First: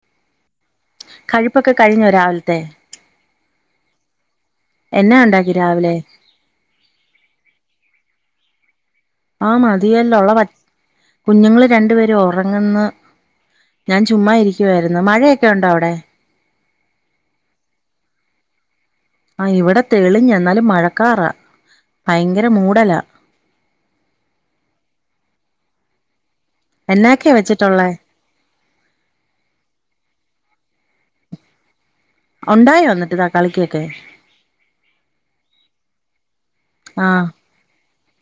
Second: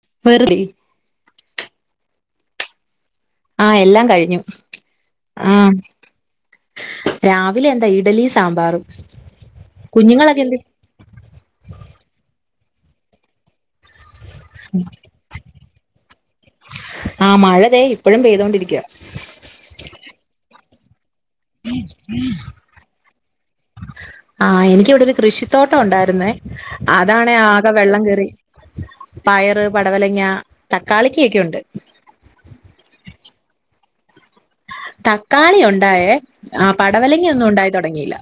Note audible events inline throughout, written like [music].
[unintelligible] വെറുതെ കഴുപ്പൊക്കെ കഴിഞ്ഞു രാവിലത്തെ ആഹ എല്ലാം കഴിഞ്ഞു എന്നാ ഉണ്ടാക്കി ആ രാവിലെ രാവിലെ എന്താ ഇഡലി സാമ്പാർ ആഹ മതിയല്ല ഉള്ള കുഞ്ഞുങ്ങള് രണ്ടുപേരും ഒറ ആ ഞാൻ ചുമ്മാ ഇരിക്കുവായിരുന്നു മഴയൊക്കെ ഉണ്ടോ അവിടെ ആഹ മഴതേ ഇപ്പഴും പെയ്തൊണ്ടിരിക്കുവ ആഹ് ഇവിടെ തെളിഞ്ഞു എന്നാലും മഴ ആ എനിക്ക് ഇവിടെ ഒരു കൃഷി തോട്ടം ഉണ്ടായിരുന്നേ അതാണ് എന്നാക്കെയാ ആകെ വെച്ചിട്ടുള്ളേ വെള്ളം കേറി പയറ് പടവലങ്ങ തക്കാളിക്കക്കെക്കൊണ്ട്. ഒണ്ടായോ ന്നിട്ട് തക്കാളിക്കൊക്കെ തക്കാളി ഉണ്ടായേ ആ പടവലങ്ങ ഒന്നും ഒണ്ടായി തൊ ട്ങ്ങിയില്ല.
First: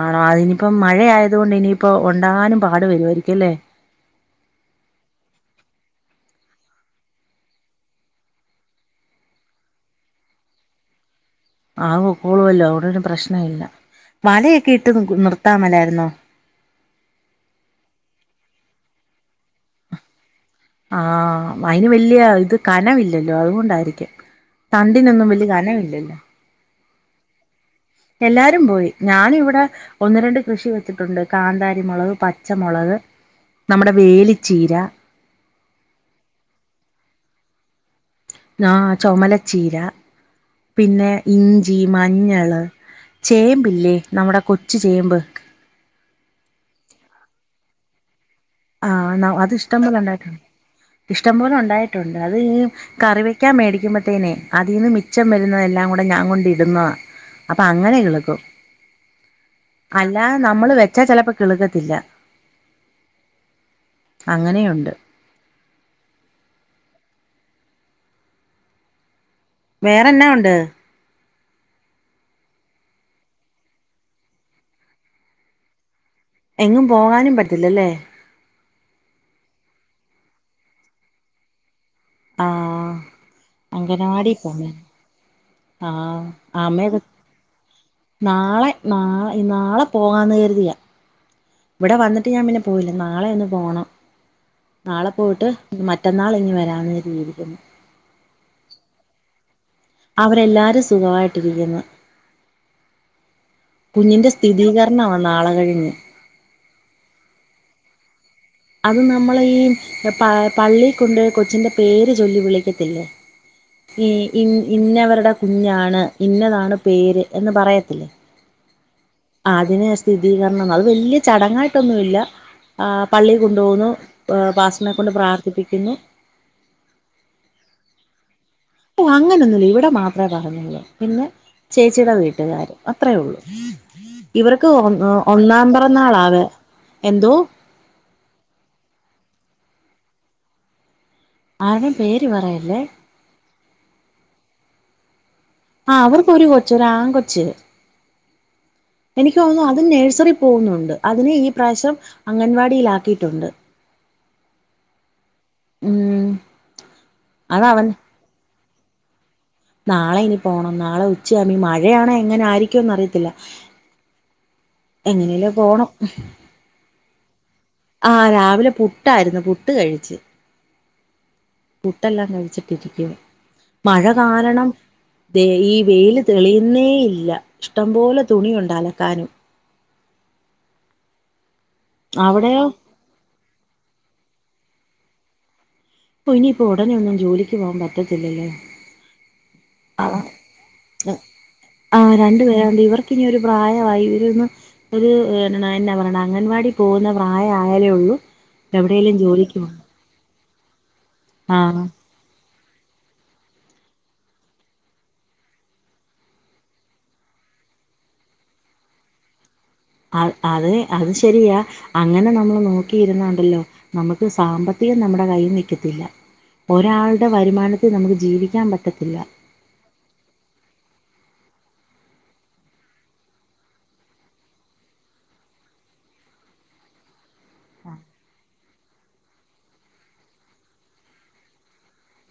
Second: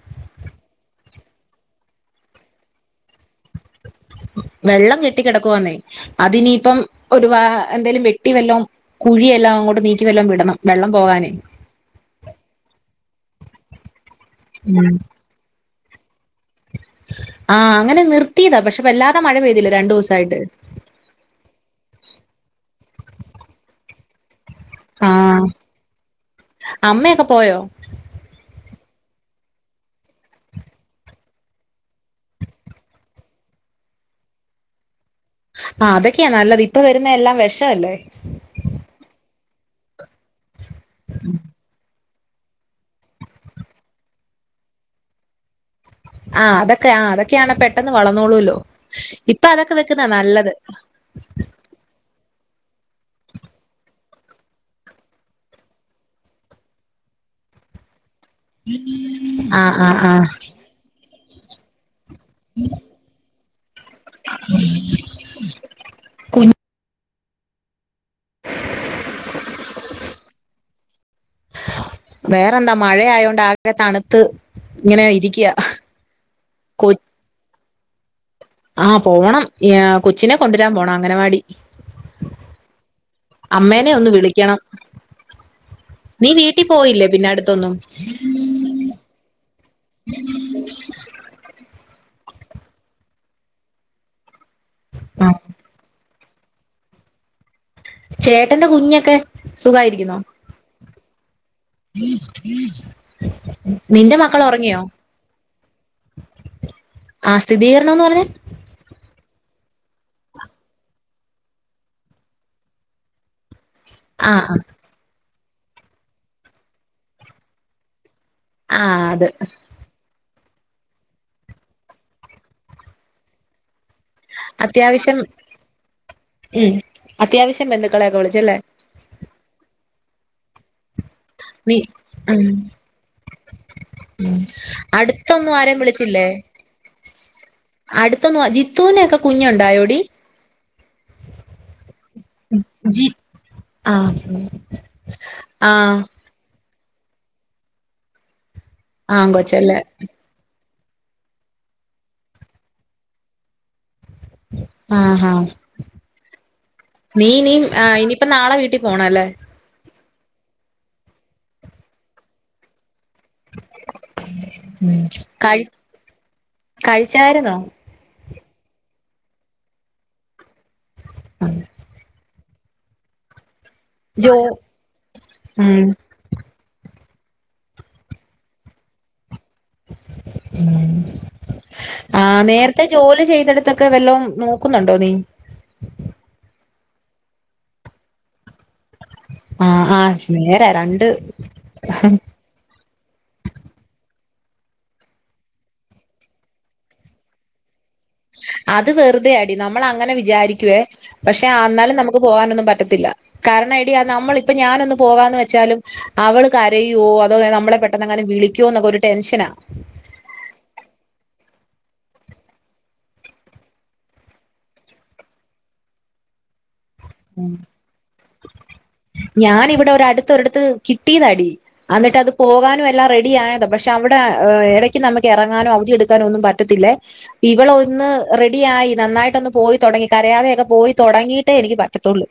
ആണോ അതിനിപ്പം മഴ ആയത് കൊണ്ട് ഇനിയിപ്പോ ഒണ്ടാകാനും പാട് വരുവായിരിക്കുംല്ലേ. വെള്ളം കെട്ടി കെടക്കുവന്നേ അതിനിപ്പം ഒരു വ എന്തേലും വെട്ടി വെല്ലോം കുഴിയെല്ലാം അങ്ങോട്ട് നീക്കി വെല്ലം വിടണം വെള്ളം പോവാനേ ആവോക്കളുവല്ലോ അവിടും പ്രശ്ന ഇല്ല മലയൊക്കെ ഉം ഇട്ട് നിർത്താ മേല ന്നോ ആഹ് അങ്ങനെ നിർത്തിയതാ പഷേ വല്ലാതെ മഴ പെയ്തില്ല രണ്ടൂസായിട്ട്. ആഹ് അയിന് വല്യ ഇത് കനവില്ലല്ലോ അതുകൊണ്ടായിരിക്കും തണ്ടിനൊന്നും ആഹ് വല്യ കനമില്ലല്ലോ. അമ്മയൊക്കെ പോയോ? എല്ലാരും പോയി ഞാനിവിടെ ഒന്ന്, രണ്ട് കൃഷി വെച്ചിട്ടുണ്ട്. കാന്താരിമൊളക്, പച്ചമൊളക്, നമ്മുടെ വേലിച്ചീര ആ അതൊക്കെയാ നല്ലത് ഇപ്പൊ വരുന്ന എല്ലാം വേശവല്ലേ. ആ ചൊമല ചീരാ പിന്നെ ഇഞ്ചി, മ- മഞ്ഞള്, ചേമ്പില്ലേ നമ്മ്ടെ കൊച്ചു ചേമ്പ്. ആഹ് അതൊക്കെ ആ അതൊക്കെയാണ് പെട്ടെന്ന് വളന്നോളൂവല്ലോ. ആഹ് അത് ഇഷ്ടംപോലെ ഉണ്ടായിട്ടുണ്ട് ഇഷ്ടംപോലെ ഉണ്ടായിട്ടുണ്ട് അത് കറി വെക്കാൻ മേടിക്കുമ്പോഴത്തേനേ അതിന്ന് മിച്ചം വരുന്നതെല്ലാം കൂടെ ഞാൻ കൊണ്ടിടുന്നതാ അപ്പം അങ്ങനെ കിളി ആ ആ ആ അല്ല നമ്മള് വെച്ചാ ചിലപ്പോ കിളുകത്തില്ല ഉം അങ്ങനെയുണ്ട് കുഞ് വേറെന്നാ ഉണ്ട് വേറെന്താ മഴയായോണ്ട് ആകെ തണുത്ത് ഇങ്ങനെ ഇരിക്കുക എങ്ങും പോകാനും പറ്റില്ലല്ലേ ആഹ് പോണം കൊച്ചിനെ കൊണ്ടുവരാൻ പോണം അംഗനവാടി ആഹ് അമ്മേനെ ഒന്നു അംഗനവാടി വിളിക്കണം പോണേ ആഹ് നീ വീട്ടിൽ ആമ്മയ പോയില്ലേ പിന്നെ അടുത്തൊന്നും നാളെ നാളെ നാളെ പോകാന്ന് കരുതിയാ ഇവിടെ വന്നിട്ട് ഞാൻ പിന്നെ പോയില്ല നാളെയൊന്ന് പോണം നാളെ ആ പോയിട്ട് മ മാറ്റന്നാൾ ഇങ്ങ് വരാന്ന് കരിതിയിരിക്കുന്നു ചേട്ടന്റെ കുഞ്ഞൊക്കെ സുഖായിരിക്കുന്നോ അവരെല്ലാരും സുഖമായിട്ടിരിക്കുന്നു നിന്റെ കുഞ്ഞിന്റെ മക്കൾ ഉറങ്ങിയോ സ്ഥിതീകരണമാണ് നാളെ കഴിഞ്ഞ് ആ സ്ഥിതീകരണംന്ന് പറഞ്ഞാൽ അത് നമ്മള് ഈ പ പള്ളി കൊണ്ട് കൊച്ചിന്റെ പേര് ചൊല്ലി വിളിക്കത്തില്ലേ ഈ ആ ഇൻ ആ ഇന്നവരുടെ കുഞ്ഞാണ് ഇന്നതാണ് പേര് എന്ന് പറയത്തില്ലേ ആ അത് സ്തുതികരണം അത് വല്യയ ചടങ്ങായിട്ടൊന്നുല്ല ആ പള്ളി കൊണ്ടു പോകുന്നു അത്യാവശ്യം ഉം അത്യാവശ്യം ബന്ധുക്കളെ ഒക്കെ വിളിച്ച് അല്ലേ ഓ അങ്ങനെന്നുവില്ല ഇവിടെ മാത്രെ പറഞ്ഞള്ളൂ. പിന്നെ നീ ചേച്ചിയുടെ ഉം വീട്ടുകാര് അത്രേ ഉള്ളു ഇവർക്ക് ഒ അടുത്തൊന്നും ഒന്നാം ആരേം വിളിച്ചില്ലേ പറന്നാളാവ എന്തോ ണ്ടായോടി ആരെ ജി ആ ആ അവർക്കൊരു കൊ ച്ച് ഒരാങ്കൊച്ച് ആൺ എനിതോന്നുന്നു കൊച്ചല്ലേ അത് നഴ്സറി പോകുന്ന് ണ്ട് അതിനേ ഈ പ്രാശ്യം അംഗൻവാടിലാക്കിയിട്ടുണ്ട്. ആ ആ ഉം നീ ഇനി അത് അവൻ ആ ഇനിയിപ്പ നാളെ വീട്ടി പോണല്ലേ നാളെയിനി പോണം നാളെ ഉച്ചയാവുമ്പം മഴയാണെ എങ്ങനെ ആയിരിക്കുന്നറിയി ത്തില്ല എങ്ങനേലും പോണം ച്ചായിരുന്നോ ആ രാവിലെ പുട്ടായിരുന്നു പുട്ട് കഴിച്ച്. പുട്ടെല്ലാം കഴിച്ചി ട്ടിരിക്കുവാ മഴ ജോ കാരണം ദെ ഈ ഉം വെയില് തെളി ന്നേയില്ല ഇഷ്ടം പോലെ തുണിയുണ്ടലക്കാനും ഉം ആ അവിടെയോ നേരത്തെ ജോലി ചെയ്തെടുത്തൊക്കെ വല്ലോം നോ ക്കുന്നുണ്ടോ നീ ഓ ഇനിയിപ്പോ ഉടനെയൊന്നും ജോലിക്ക് പോവാൻ പറ്റത്തില്ലല്ലൊ. ആഹ് ആ ആഹ് നേരാ രണ്ട് ആ ആ രണ്ട്പേരണ്ട് ഇവർക്കിനി ഒരു പ്രായമായി ഇവരെ ഒന്ന് ഒരു എന്നാണോ എന്നാപറയണെ അംഗൻവാടി പോകുന്ന പ്രായ അത് വെറുതെയാടീ പോണം നമ്മളങ്ങനെ വിചാരി ക്കുവെ പക്ഷെ ആഹ് ആന്നാലും നമുക്ക് പോകാനൊന്നും പറ്റ റ്റത്തില്ല കാരണം എടീ നമ്മളിപ്പം ഞാനൊന്ന് പോകാന്ന് വെച്ചാലും അവള് കരയുവൊ അതോ നമ്മളെ പെട്ടെന്നെങ്ങാനും വിളിക്കുവോ എന്നൊക്കൊരു ടെൻഷനാ അ അത് അത് ശരിയാ അങ്ങനെ നമ്മള് നോക്കിയിരുന്നാണ്ടല്ലോ നമ്മക്ക് സാമ്പത്തികം നമ്മടെ കയ്യില് നിൽക്കത്തില്ല ഒരാളുടെ വരുമാനത്തിൽ നമുക്ക് ജീവിക്കാൻ പറ്റത്തില്ല ഞാനിവിടെ ഒരടുത്ത് ഒരിടത്ത് കിട്ടിയതാടീ അന്നിട്ടത് പോകാനും എല്ലാം റെഡിയായതാ പക്ഷെ അവിടെ ഇടയ്ക്ക് നമുക്ക് ഇറങ്ങാനോ അവധിയെടുക്കാനോ ഒന്നും പറ്റത്തില്ലെ ഇവള് ഒന്ന് റെഡി ആയി നന്നായിട്ടൊന്ന് പോയി തുടങ്ങി കരയാതൊക്കെ പോയി തുടങ്ങീട്ട് എനിക്ക് പ റ്റത്തുള്ളൂ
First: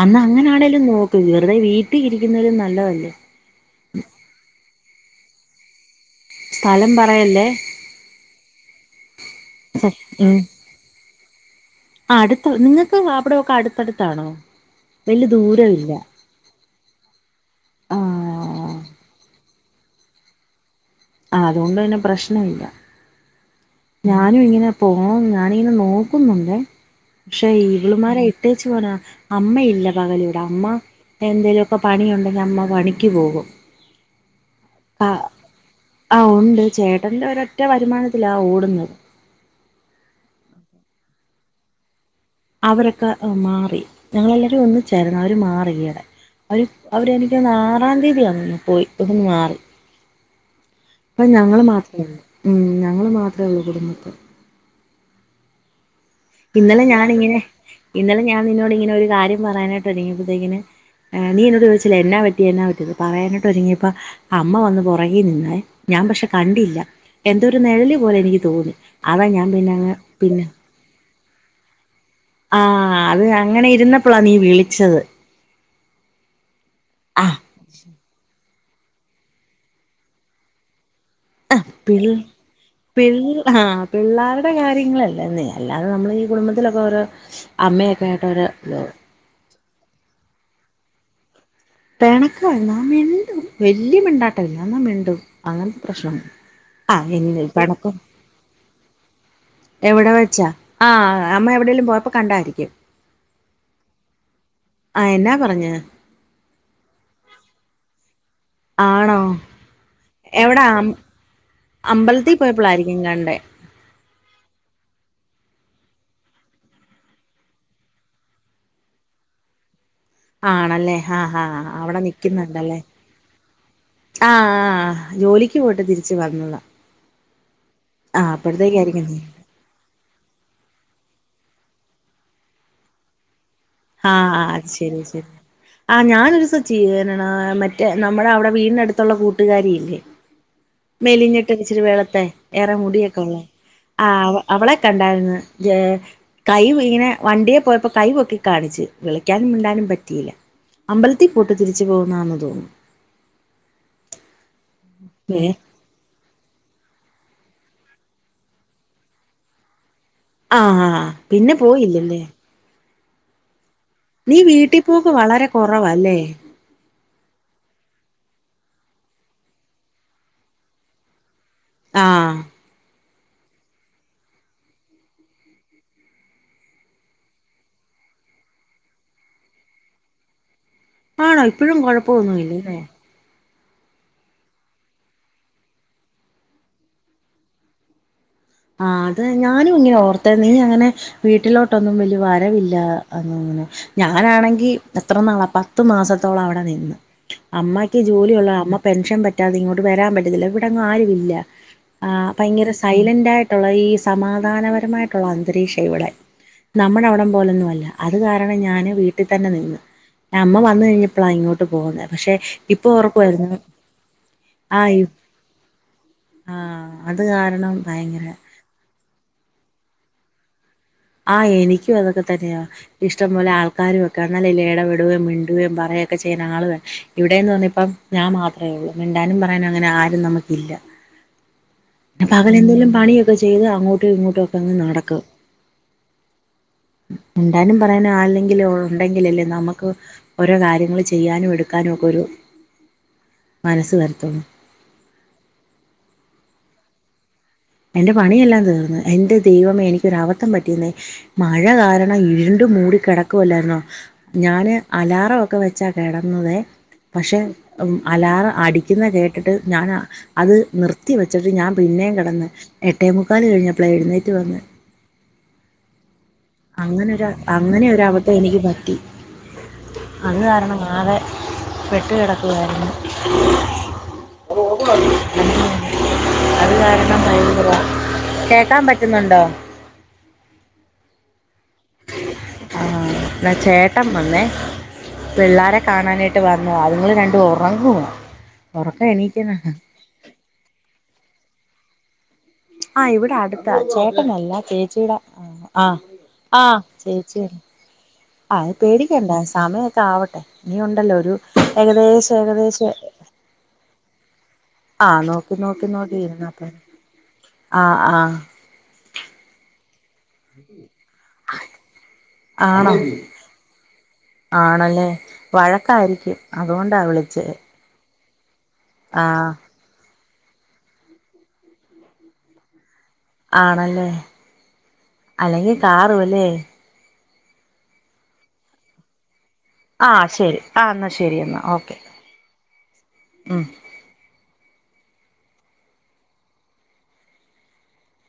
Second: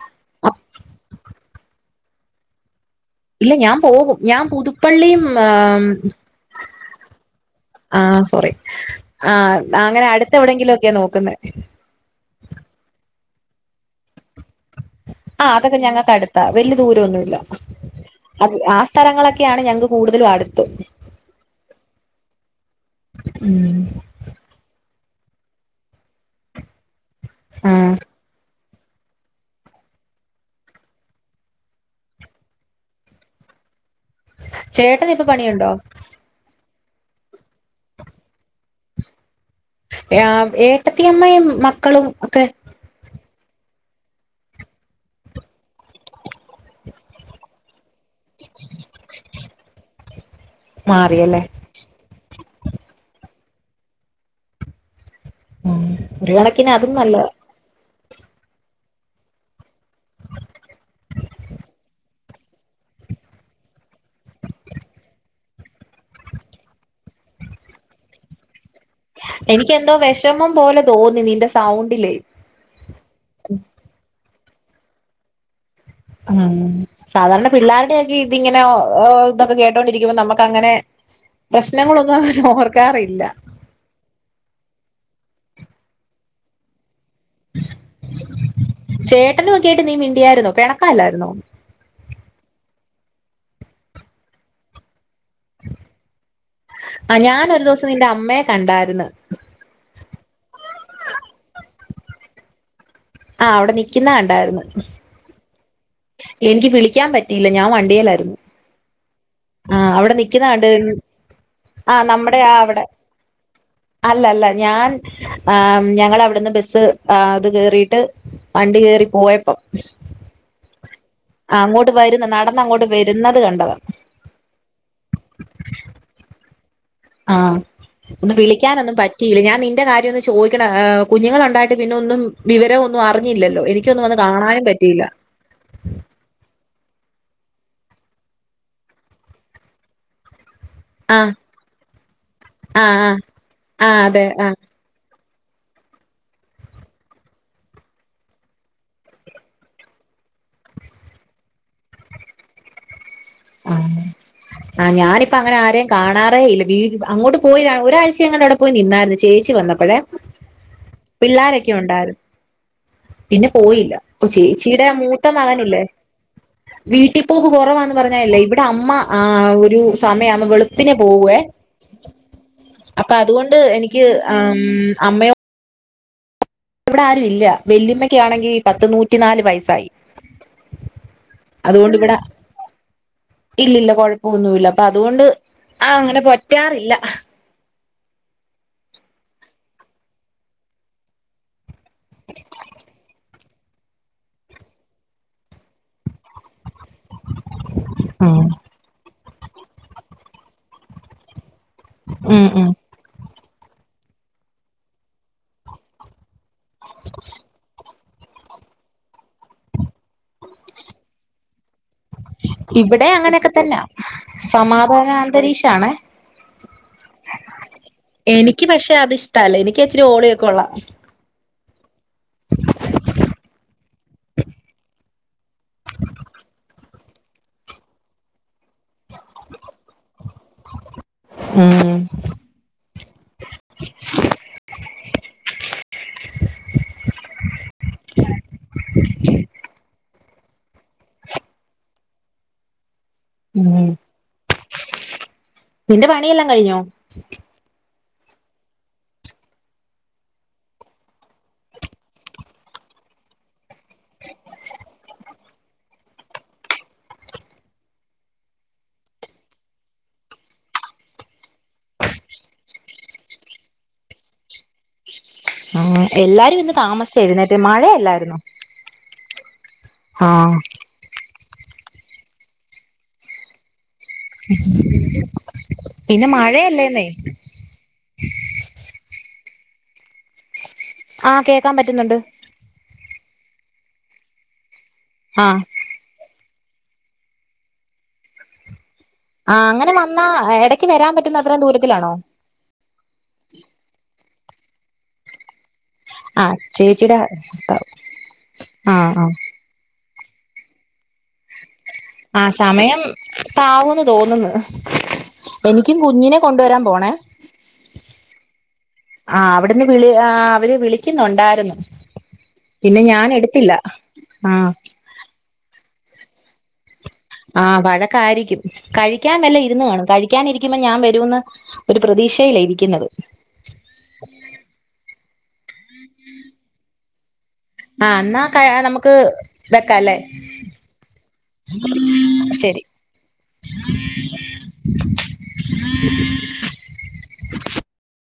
അന്ന് അങ്ങനാണേലും നോക്ക് വെറുതെ വീട്ടി ട്ടി ഇരിക്കുന്നതിലും നല്ലതല്ലേ പള്ളിയും സ്ഥലം പറയല്ലേ ആ സോറി ആ അങ്ങനെ അടുത്ത് ഉം എവിടെങ്കിലും ഒക്കെയ നോക്കുന്നത് ആ അടുത്ത നിങ്ങൾക്ക് അവിടെയൊക്കെ അടുത്തടുത്താണോ വലിയ ആ അതൊക്കെ ദൂരമില്ല ഞങ്ങൾക്ക് അടുത്താ വല്ല്യ ദൂരവൊന്നുമില്ല ആ അത് ആ സ്ഥലങ്ങളൊക്കെ യാണ് ഞങ്ങൾക്ക് കൂടുതലും അടുത്ത് ആ അതുകൊണ്ട് തന്നെ പ്രശ്നം ഇല്ല ഞാനും ഇങ്ങനെ പോ ഓ ഞാനിങ്ങനെ നോക്കുന്നുണ്ടേ പക്ഷെ ആഹ് വളുമാരായിട്ട് പോ അമ്മയില്ല പകലിവിടെ അമ്മ എന്തേലുമൊക്കെ പണിയുണ്ടെങ്കിൽ അമ്മ പണിക്ക് പോകും ആ ചേട്ടനിപ്പോ പണിയുണ്ടോ? ആ ഉണ്ട് ചേട്ടന്റെ ഒരൊറ്റ വരുമാനത്തിലാ ഓ ടുന്നേ ആ ഏട്ടത്തിയമ്മയും മക്കളും ഒക്കെ അവരൊക്കെ മാറി ഞങ്ങളെല്ലാവരും ഒന്നിച്ചാരുന്നു അവര് മാറി ഈയിടെ അവര് അവരെനിക്ക് തോന്നുന്നേ ആറാം തീയതി ആ പോയി ഇവിടുന്നു മാറി അപ്പൊ മാറിയല്ലേ ഞങ്ങള് മാത്ര ഉള്ളൂ ഉം ഞങ്ങള് മാ ത്രേ ഉള്ളു കുടുംബത്ത് ആ ഇന്നലെ ഞാനിങ്ങനെ ഇന്നലെ ഞാൻ നിന്നോട് ഇങ്ങനെ ഒരു കാര്യം പറയാനായിട്ട് ഒരുങ്ങിയപ്പോഴത്തേക്കിന് നീ എന്നോട് ചോദിച്ചില്ലേ എന്നാ പറ്റി എന്നാ പറ്റിയെന്ന് പറയാനായിട്ട് ഒരുങ്ങിയപ്പോ അമ്മ വന്ന് പുറകെ നിന്നേ ഞാൻ പക്ഷെ കണ്ടില്ല എന്തൊ ഒരു നിഴല് പോലെ എനിക്ക് തോന്നി അതാ ഞാൻ എനിക്ക് പിന്നെ അങ്ങ് എന്തോ പിന്നെ വിഷമം പോലെ തോന്നി നിന്റെ സൗണ്ടിലേ ആ അത് അങ്ങനെ ഇരുന്ന പ്പളാ നീ വിളിച്ചത് ആ ആ സാധാരണ പിള്ളരുടെയൊക്കിം ഇഇങ്ങനെ [unintelligible] ഇതൊക്കെ കേട്ടോണ്ടിരിക്കുമ്പ നമക്ക് അങ്ങനെ അഹ് പിള് പ്രശ്നങ്ങളൊന്നും അങ്ങനെ ഓർക്കാറില്ല പിള് ആഹ് പിള്ളാരുടെ കാര്യങ്ങളല്ലേന്ന് ഞാൻ അല്ലാതെ നമ്മൾ ഈ കുടുംബത്തിലൊക്കൊ ഓരോ അമ്മയെ ക്കേട്ടോരോ രൊ കേട്ട് നീ മിണ്ടിയായ്രുന്നോ പ പെണക്കല്ലായിരുന്നോ പെണക്കന്ന മിണ്ടും വല്ല്യ മിണ്ടാട്ടല്ല ന്നാ മിണ്ടും അങ്ങൻത്തെ പ്രശ്നം [unintelligible] ആഹ് ഞാനൊരു ദെവസം നിന്റെ അമ്മയെ കണ്ടാര്ന്നു ച്ച ആഹ് അമ്മ എവിടെേലും പോയപ്പോ കണ്ടായ്രിക്കും ആഹ് അവിടെ നിയ്ക്ക്ന്ന ക്കണ്ടാര്ന്നു ആഹ് എന്നാ കൊറഞ്ഞ് എനിക്ക് വിളിക്കാൻ പറ്റിയില്ല ഞാ വണ്ടിയെലാര്ന്ന്. ആണോ ആഹ് അവിടെ നിയ്ക്കുന്നെ എവിടാ കണ്ട് ആഹ് അമ്പലത്തിൽ നമ്മടെ ആഹ് അവിടെ പോയപ്പോളായിരിക്കും കണ്ടേ അല്ല അല്ല ഞാൻ ഞങ്ങട അവിടെന്ന് ബെസ്സ് അത് കേറീട്ട് വണ്ടി കേറി പോയപ്പം ആണല്ലേ ആഹ് ആ, ആഹ് അങ്ങോട്ട് അവിടെ വരുന്ന നടന്ന് നിക്കുന്നുണ്ടല്ലേ അങ്ങോട്ട് വരുന്നത് കണ്ടതാ ആഹ് ജോലിക്ക് പോയിട്ട് തിരിച്ച് വന്നത ആഹ് ഒന്ന് വിളിക്കാനൊന്നും നീ പറ്റിയില്ല ഞാ നിന്റെ കാര്യം ഒന്ന് ചോയ്ക്കണ [unintelligible] കുഞ്ഞുങ്ങളൊണ്ടായിട്ട് പിന്നൊന്നും വിവരൊന്നും അറിഞ്ഞില്ലല് ആ ആ അത് ശരി ശരി ആഹ് ഞാനൊരൂസ [unintelligible] മറ്റേ നമ്മടെ അവിടെ വീടിനടുത്തുള്ള കൂട്ടുകാരിയില്ലേ ആ മെലിഞ്ഞിട്ട് ഇച്ചിരി വെള്ത്തെ ഏറെ ആ ആ മുടിയൊക്കൊള്ളേ ആ അവ അവളെ കണ്ടാര്ന്ന് ജേ കൈ വീണെ വണ്ടിയെ പോയപ്പോ കൈ പൊക്കി ക്കാണിച്ച് വിളിക്കാനും മിണ്ടാനും പറ്റീല്ല അമ്പലത്തീ പോട്ട് തിരിച്ചു പോകുന്നാന്ന് തോന്നുന്നു ആ ആ ഏഹ് ഞാനിപ്പങ്ങനെ ആരേം കാണാ റേയില്ല വീട് അങ്ങോട്ട് പോയി ഒരാഴ്ചയെങ്ങാണ്ട് അവിടെ പോയി നിന്നാര്ന്നു ചേച്ചി വന്നപ്പഴേ, ആ പിന്നെ പിള്ളാരൊക്കെ പോയില്ലല്ലേ ഉണ്ടായിരുന്നു പിന്നെ പോയില്ല നീ വീട്ടിൽ ചേച്ചീടെ പോക്ക് മൂത്ത വളരെ മകനില്ലേ കുറവല്ലേ വീ ട്ടീപ്പോക്ക് കൊറവാന്ന് പറ ഞ്ഞഅല്ലേ ഇവിടെ അമ്മ ആ ഒരു സമയാമ വെളുപ്പിനെ പോവേ ആഹ് അപ്പ അതുകൊണ്ട് എനിക്ക് അം അമ്മയോ ഇവിടെ ആരു ഇല്ല വെല്ല്യമ്മക്കാണെങ്കി പത്ത് നൂറ്റിനാല് വയസ്സായി. ആണോ ഇപ്പഴും അതുകൊണ്ട് ഇവിടെ കൊഴപ്പൊന്നുവില്ലല്ലേ ഇല്ലില്ല കൊഴപ്പൊന്നൂല്ല അപ്പൊ അതുകൊണ്ട് ആ അങ്ങനെ പറ്റാറില്ല ആ അത് ഞാനും ഇങ്ങനെ ഓർത്തെ നീ അങ്ങനെ വീട്ടിലോ ട്ടൊന്നും വല്യ വരവില്ലന്ന് അ അങ്ങനെ ഞാനാണെങ്കി എത്ര നാള പത്ത് മാസത്തോളം അവിടെ നിന്ന് അമ്മയ്ക്ക് ജോലി ഉം ഉള്ളതാ അമ്മ പെൻഷൻ പറ്റി റ്റാതെ അത് ഇങ്ങോട്ട് വരാൻ പറ്റത്തില്ല ഇവിടങു ആരു ഇല്ല ആ ഉം പയങ്കര ഉം സൈലന്റ് ആയി ട്ടുള്ള ഈ സമാധാനപരമായിട്ടുള്ള അന്തരീക്ഷ ഇവിടെ നമ്മടവിടം പോലൊന്നും അല്ല അത് കാരണം ഞാന് വീട്ടിൽ തന്നെ നിന്ന് അമ്മ വന്ന് കഴിഞ്ഞപ്പളാ ഈ ഇങ്ങോട്ട് പോന്നെ പക്ഷെ ഇപ്പൊ ഇവിടെ അങ്ങനെയൊക്കെ ഓർക്കുവാരുന്നു തന്നാ ആ സമാധാന അന്തരീക്ഷാണേ ആഹ അത് കാരണം ഭയങ്കര എക്ക് പക്ഷെ അത്ഷ്ടല്ല എനിക്ക് അച്ചിരി ഒളിയം കൊള്ളാം ആ എനിക്കും അതൊക്കെ തന്നെയ ഇഷ്ടം പോലെ ആൾക്കാരും ഒക്കെ ആ നല്ലേല്ല ഇടപെട മ [unintelligible] പറയൊക്കെ ചെയ്യുന്ന ആള് വ [unintelligible] ഇവിടെന്ന് പറഞ്ഞിപ്പ ഞാൻ മാത്രം അയുള്ളൂ മിണ്ടാനും പറയാന അങ്ങനെ ആരും നമുക്ക് ഇല്ല ഉം പകല് എന്തേങ്കലും പണിയൊക്കെ ചെയ്ത് അങ്ങോട്ടും ഇങ്ങോട്ടും ഒക്കെ ഒന്ന് നടകും മിണ്ടാനും പറയാനും ആള ഉണ്ടെങ്കിൽല്ലേ നമുക്ക് ഓരോ കാര്യങ്ങള്ൾ ചെയ്യാനും എടുക്കാനുമ ഒക്കെ ഒരു ഉ മനസ്സ് വരത്തുള്ളൂ നിന്റെ പണിയല്ല കഴിഞ്ഞോ എന്റെ പണിയെല്ലാം തീർന്നു എൻന്റെ ദൈവമേ എനിക്കൊര അവദ്ധം പറ്റിയുന്നേ മഴ കാരണം ഇരുണ്ടും മൂടി കിടക്കുവല്ലായിരുന്നോ ഞാന് അലാറമൊക്കെ വെച്ചാ കിടന്നതേ പക്ഷെ അലാറം അടിക്കുന്ന കേട്ടിട്ട് ഞാൻ അത് നിർത്തി വെച്ചിട്ട് ഞാൻ പിന്നെയും കിടന്ന് എട്ടേമുക്കാല് കഴിഞ്ഞപ്പള എഴുന്നേറ്റ വന്ന് ആ എല്ലാരും ഇന്ന് താമസിച്ച എഴുന്നേറ്റ് അങ്ങനെൊരു അബദ്ധം മഴയല്ലായിരുന്നോ എനിക്ക് പറ്റി അങ് ആഹ് കാരണം ആകെ വെട്ടുകിടക്കുവായിരുന്നു പിന്നെ അത് മഴയല്ലേന്നെ കാരണം ഭയങ്കര കേക്കാൻ പറ്റുന്നുണ്ടോ ആ കേ ക്കാൻ പറ്റുന്നുണ്ട് ആഹ് എന്നാ ചേട്ടം വന്നേ ആ പിള്ളോരെ കാണാനായിട്ട് വന്നു അവര് രണ്ടും ഉറങ്ങുക ആ അങ്ങനെ വന്നാ ഇടക്ക് വരാൻ പറ്റ ന്ന അത്രയും ദൂരത്തിലാണോ ആ ഇവിടെ അടുത്താ ചേട്ട നല്ല ചേച്ചിയുടെ ആ ആ ചേച്ചി ആത് ആ ആ പേടിക്കണ്ട സമയൊക്ക ആവട്ടെ ഇനി ഉണ്ടല്ലോ ഒരു ഏകദേശം ആ ഏകദേശം സമയം താവൂന്ന് തോന്നുന്നു ആ നോക്കി നോക്കി എനിക്കും നോക്കി കുഞ്ഞിനെ ഇരുന്നത്രേ കൊണ്ടുവരാൻ പോണേ ആ ആ ആ അവിടുന്ന് വിളി ആ അവര് വിളി ക്കുന്നുണ്ടായിരുന്നു ആണോ പിന്നെ ഞാൻ എടുത്തില്ല ആ ആണല്ലേ വഴക്കായിരിക്കും അതുകൊണ്ടാ വിളി ആ വഴ ക്കായിരിക്കും കഴിക്കാൻ വല്ല ഇരുന്നു കാണും കഴി ക്കാനിരിക്കുമ്പോ ഞാൻ വരൂന്ന് ഒരു പ്രതീക്ഷയിലാ ഇരിക്കുന്നെ ആണല്ലേ അല്ലെങ്കി കാറൂല്ലേ ആ എന്നാ ക നമുക്ക് ആ വെക്കാല്ലേ ശരി ആ എന്നാ ശരി എന്നാ ഓക്കെ ശരി ഉം [inaudible]